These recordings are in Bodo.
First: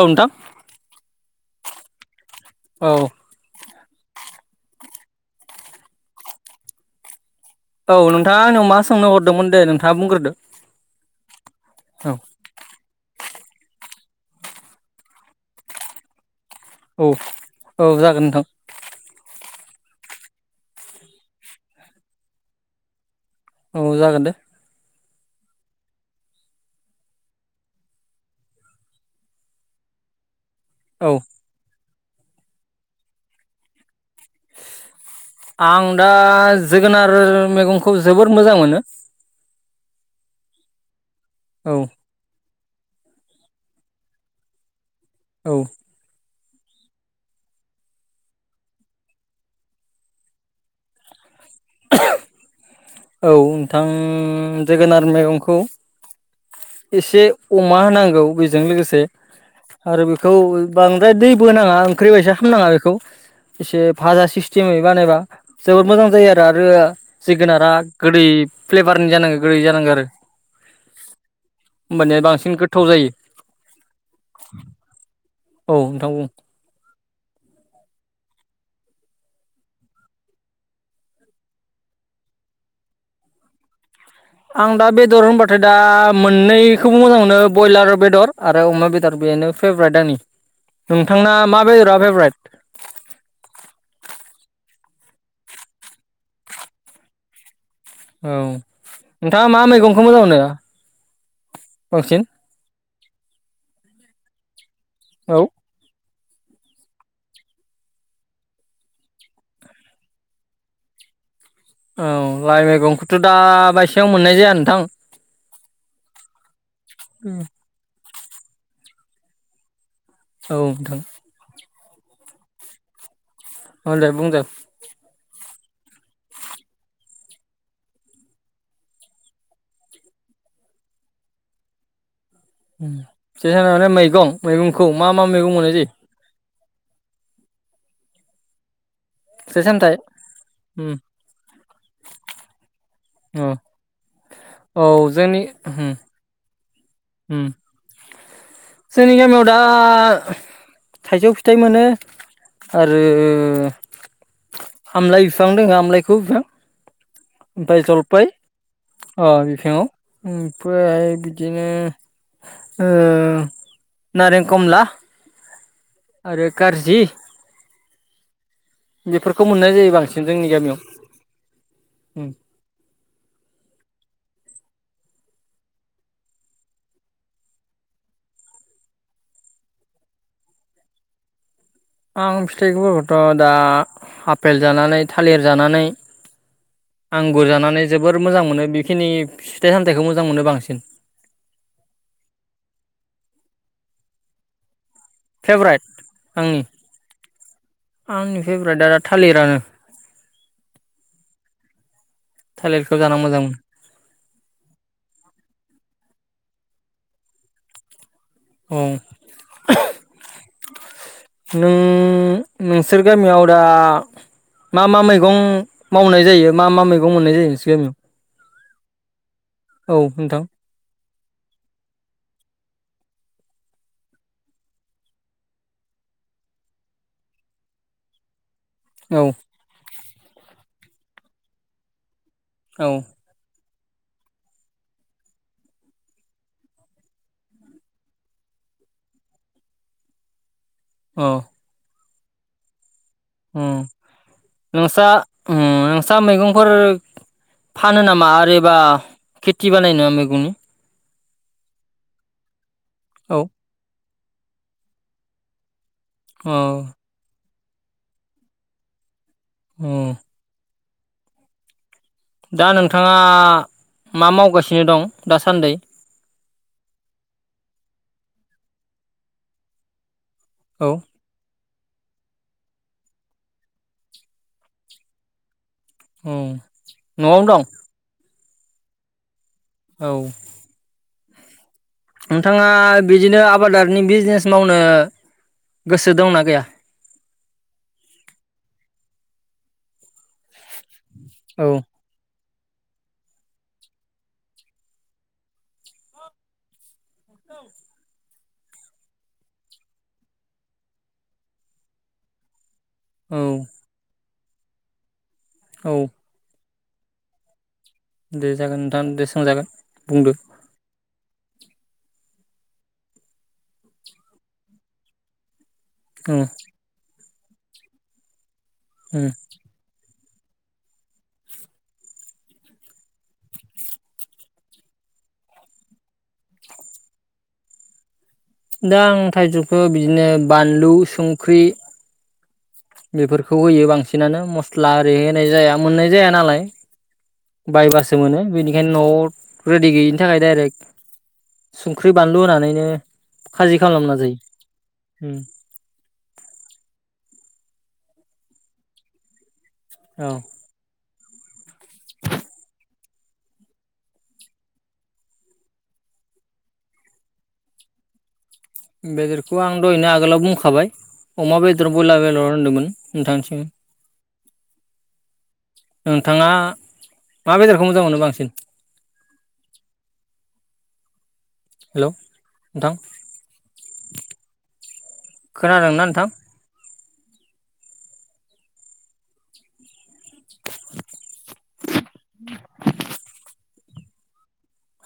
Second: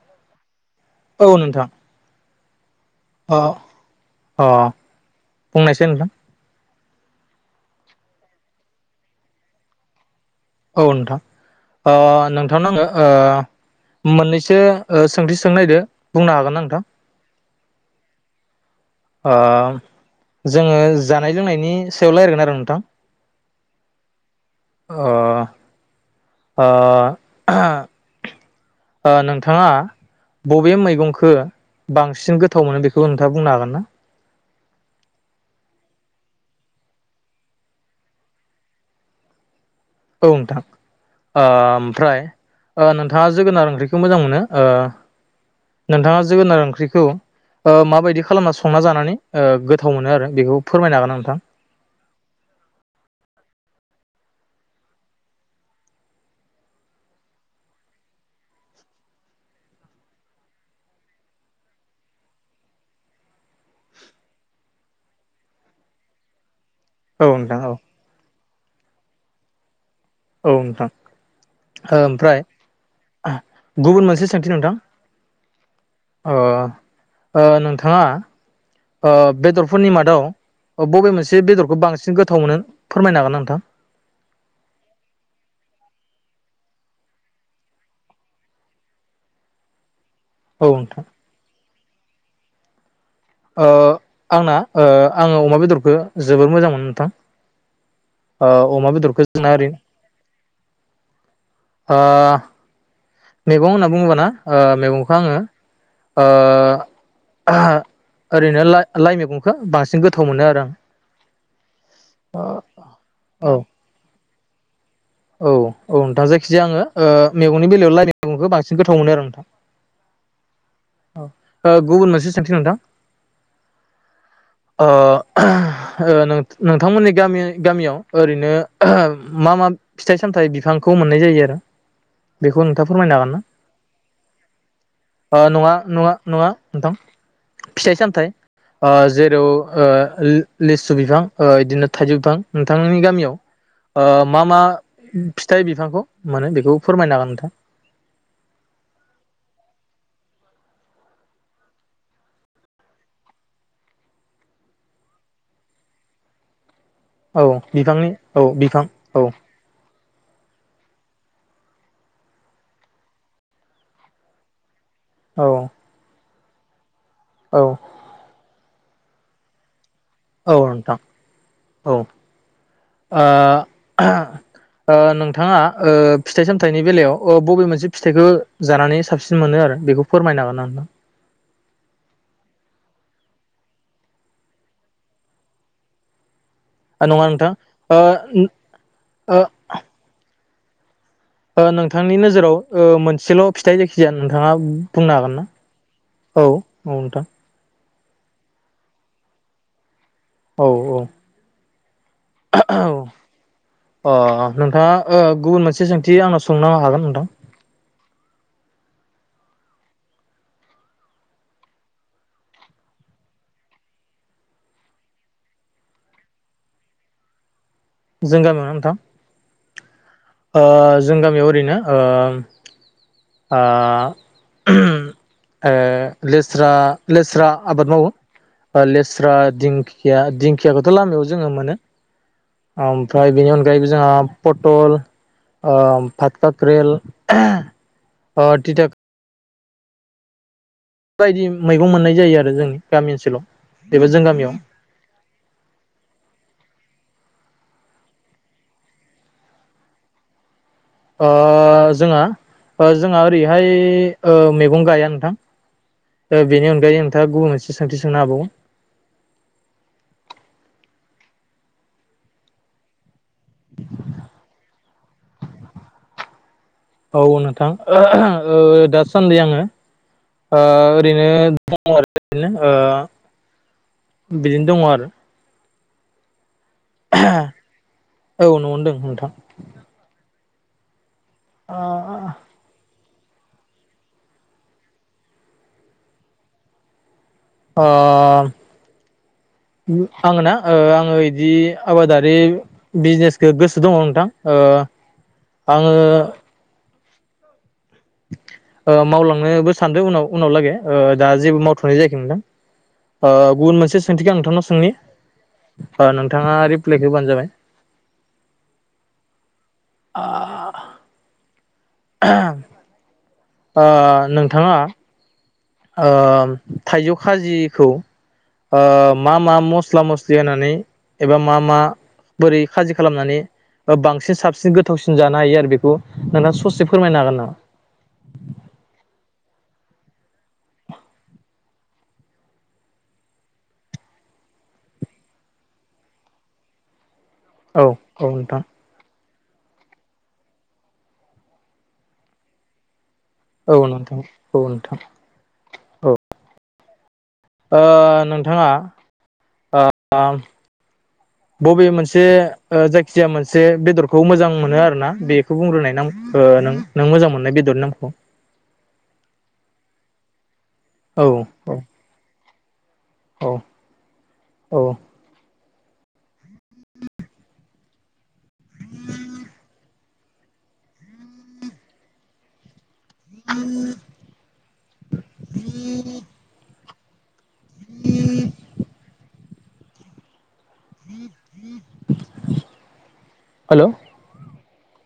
औ‌‌ नोंथां। औ नोंथां। औ। अ अ बुंनायसै नोंथां। औ नोंथाङा आंनियाव मा सोंनो हरदोंमोन दे नोंथाङा बुंग्रोदो। औ नोंथां ओ औ नोंथांनो आङो ओ मोननैसो ओ सोंथि सोंनो नायदो बुंनो हागोनना नों औ औ जागोन नोंथां ओ जोङो जानाय लोंनायनि सायाव रायलयगोन आरो नोंथां औ जागोन दे ओ ओ ओ नोंथाङा बबे औ मैगंखौ बांसिन गोथाव मोनो बेखौ नोंथाङा बुंनो हागोन ना आं दा जोगोनार मैगंखौ जोबोर मोजां मोनो औम नोंथां ओ औ ओमफ्राय ओ नोंथाङा जोगोनार ओंख्रिखौ मोजां मोनो ओ औ नोंथाङा जोगोनार ओंख्रिखौ ओ माबायदि खालामना संना जानानै ओ गोथाव मोनो आरो बेखौ फोरमायनो हागोन ना नोंथां [inaudible] ओम जोगोनार मैगंखौ एसे अमा होनांगौ बेजों लोगोसे आरो बेखौ बांद्राय दै बोनाङा ओंख्रि बायसा खालामानाङा बेखौ एसे भाजा सिस्टेमै बानायबा जोबोद मोजां जायो आरो आरो औ नोंथां जोगोनारा औ गोदै फ्लेभारनि जानांगौ गोदै जानांगौ आरो औ नोंथां ओ होमबानिया ओमफ्राय बांसिन गोथाव जायो गुबुन मोनसे सोंथि नोंथां औ नोंथां बुं ओ ओ नोंथाङा ओ बेदरफोरनि मादाव बबे मोनसे बेदरखौ बांसिन गोथाव मोनो फोरमायनो हागोन ना नोंथां आं दा बेदर होनबाथाय दा मोननैखौबो मोजां मोनो ब्रयलार बेदर आरो अमा बेदर बेनो फेभरेट आंनि औ नोंथां नोंथांना मा बेदरा भेबेरेद। ओ आंना ओ आङो अमा बेदरखौ जोबोर मोजां मोनो नोंथां। औ ओ अमा बेदरखौ जोंना नोंथाङा मा ओरैनो मैगंखौ मोजां मोनो ओ बांसिन? मैगं होनना बुङोबाना ओ मैगंखौ आङो औ ओ ओरैनो लाइ लाइ मैगंखौ बांसिन गोथाव मोनो आरो आं। औ लाइ मैगंखौथ' दा औ बायसेयाव मोननाय जाया। नोंथां। औ औ नोंथां जायखिजाया आङो ओ मेगंनि बेलायाव लाइ गंखौ बांसिन गोथाव मोनो आरो नोंथां। औ नोंथां। औ ओ गुबुन मोनसे सोंथि नोंथां। अ दे बुं दे। ओ नों नोंथांमोननि गामि गामियाव ओरैनो मा मा फिथाइ सामथायाइ बिफांखौ मोननाय जायो आरो बेखौ नोंथाङा फोरमायनो हागोन ना फिथाइ सामथाइ माने मैगं मैगंखौ मा मा ओ मैगं मोननाय नङा जायो नङा नङा नोंथां फिथाइ सामथाइ ओ जेराव फिथाइ ओ सामथाइ लि उम लिसु बिफां ओ इदिनो थाइजौ बिफां नोंथांनि गामियाव औ ओ मा मा औ जोंनि फिथाइ उम बिफांखौ मोनो बेखौ फोरमायनो हागोन उम नोंथां जोंनि गामियाव दा थाइजौ फिथाइ मोनो आरो आमलाइ बिफां दङ आमलाइखु बिफां औ ओमफ्राय बिफांनि जलपायय औ बिफां औ अ बिफाङाव ओमफ्राय बिदिनो ओ नारें कमला औ। आरो कारजि औ औ। बेफोरखौ मोननाय जायो बांसि औ नोंथां औ ओ। उम ओ नोंथाङा ओ फिथाइ सामथाइनि बेलायाव ओ बबे मोनसे फिथाइखौ जानानै साबसिन मोनो आरो बेखौ फोरमायनो हागोन ना नोंथां? आं फिथाइफोरखौथ दा आपेल जानानै थालिर जानानै ना नोंथां आंगुरजानानै ओ जोबोर मोजां मोनो बेखिनि नङा नोंथां ओ फिथाइ सामथाइखौ मोजां मोनो बांसिन। जेन। ओ नोंथांनि नोजोराव ओ मोनसेल फिथाइ जायखिजाया नोंथाङा बुंनो हागोन ना फेभराइट औ आंनि औ नोंथां। आंनि फेभ्रेटआ थालिरानो। औ औ। औ थालिरखौ जाना मोजां मोनो अ अ नोंथाङा ओ गुबुन मोनसे सोंथि आंनाव सों नो हागोन नोंथां। औ नों नोंसोर गामियाव दा मा मा मैगं मावनाय जायो मा मा मैगं मोननाय जायो नोंसोर गामियाव जों गामियाव ना नोंथां? औ नोंथां ओ जों गामियाव ओरैनो ओ ओ ओ लेस्रा लेस्रा आबाद मावो औ लेस्रा दिंखिया दिंख खियाखौथ लामायाव जोङो मोनो औ ओमफ्राय बेनि अन गयैबो जोंहा पटल ओ भाट काक्रेल ओ टिटा बेबायदि मैगं मोननाय जायो आरो जोंनि गामि ओनसोलाव एबा जों गामियाव नोंसा नोंसा मैगंफोर फानो नामा आरो एबा खेथि बानाय नङा मैगंनि? ओ जोंहा ओ जोंहा औ ओरैहाय ओ मैगं गाया नोंथां बेनि औ अनगायै नोंथाङा गुबुन सोंथि सोंनो हाबावो औ दा नोंथाङा मा मावगासिनो दं दासान्दै औ नोंथां ओ दासान्दै आङो आ औ ओरैनो दङ आरो बिदिनो ओ बिदिनो दङ आरो उम न'आवनो दं औ न'आवनो दों नोंथां। औ अ नोंथाङा बिदिनो आबादारिनि बिजनेस मावनो गोसो दंना गैया? ओ आंङो ना आं आङो इदि औ आबादारि बिजनेसखौ गोसो दङ नोंथां ओ आङो मावलांनोबो सानदों उनाव उनाव लागै ओ दा जेबो मावथ'नाय जायाखै नोंथां। औ गुबुन मोनसे सोंथिखौ आं नोंथां नाव सोंनि औ अ नोंथाङा [unintelligible] दे जागोन नोंथां दे सोंजागोन। बुंदो आ [unintelligible] ओ नोंथाङा ओ उम थाइजौ खाजिखौ ओ उम मा मा मस्ला मस्लि होनानै एबा मा मा बोरै खाजि खालामनानै बांसिन साबसिन गोथावसिन जानो हायो आरो बेखौ नोंथाङा ससे फोरमायनो हागोन नामा। दा आं थाइजौखौ बिदिनो बानलु संख्रि। बेफोरखौ होयो बांसिनानो मस्ला ओरै होनाय जाया मोननाय जाया नालाय। औ बायबासो औ मोनो नोंथां बेनिखायनो न'आव रेडि गैयिनि थाखाय डाइरेक्ट संख्रि बानलु होनानैनो औ खाजि खालामना नोंथां जायो औ नोंथां उम औ। ओ नोंथाङा ओ औ [unintelligible] बबे मोनसे ओ जाय खिजाया मोनसे बेदरखौ मोजां मोनो आरोना बेखौ बुंग्रोनाय नाम ओ नों मोजां मोननाय बेदरनि नामखौ। बेदरखौ आं दहैनो आगोलाव बुंखा बाय औ अमा औ बेदर बयलार। होनदोंमोन। औ नोंथांसिम। औ नोंथाङा मा बेदरखौ मोजां मोनो बांसिन? [inaudible] हेलौ नोंथां। खोनादोंना नोंथां? [inaudible] [inaudible] हेलौ।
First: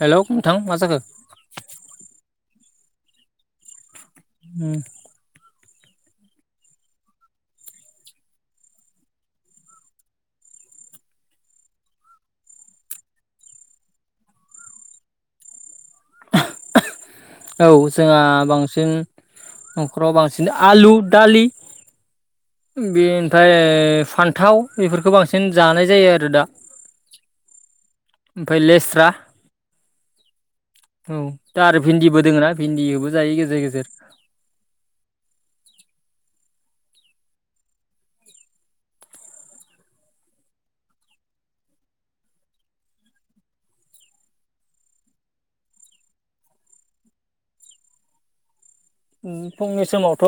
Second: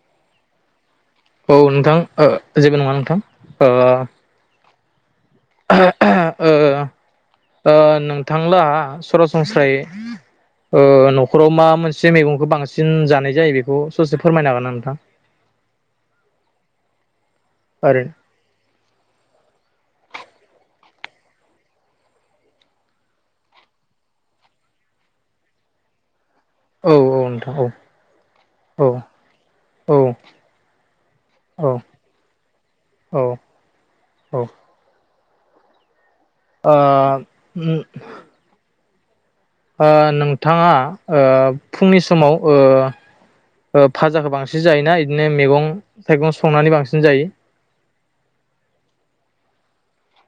हेलौ नोंथां मा जाखो? औ नोंथां ओ जेबो नङा नोंथां ओ उम। [unintelligible] ओ ओ नोंथां लाहा सरासनस्रायै ओ न'खराव मा मोनसे मैगंखौ बांसिन जानाय जायो बेखौ ससे फोरमायनो हागोन ना नोंथां? [unintelligible] औ ओरैनो जोंहा बांसिन नखराव बांसिन आलु दालि बे ओमफाय फान्थाव बेफोरखो बांसिन जानाय जायो आरो दा। औ औ नोंथां औ। ओमफाय औ लेस्रा औ औ दा आरो भिन्दिबो दोङो ना भिन्दिबो जायो गेजेर गेजेर। औ ओ उम ओ नोंथाङा ओ फुंनि समाव ओ ओ भाजाखो बांसिन जायोना इदिनो मैगं थाइगं संनानै बांसिन जायो? फुंनि समावथ'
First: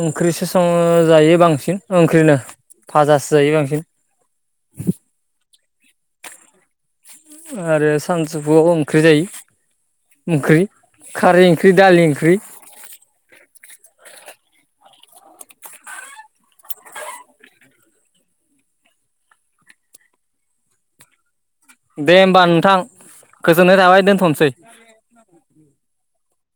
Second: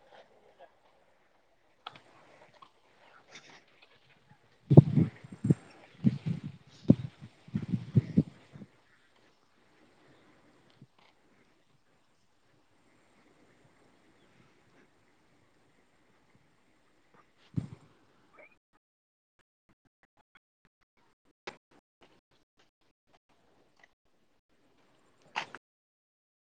ओंख्रिसो सङो जायो बांसिन ओंख्रिनो भाजासो जायो बांसिन। [inaudible] आरो सानजुफुवाव ओंख्रि जायो ओंख्रि खारै ओंख्रि दालि ओंख्रि। दे होमबा नोंथां गोजोननाय थाबाय दोनथ'नोसै।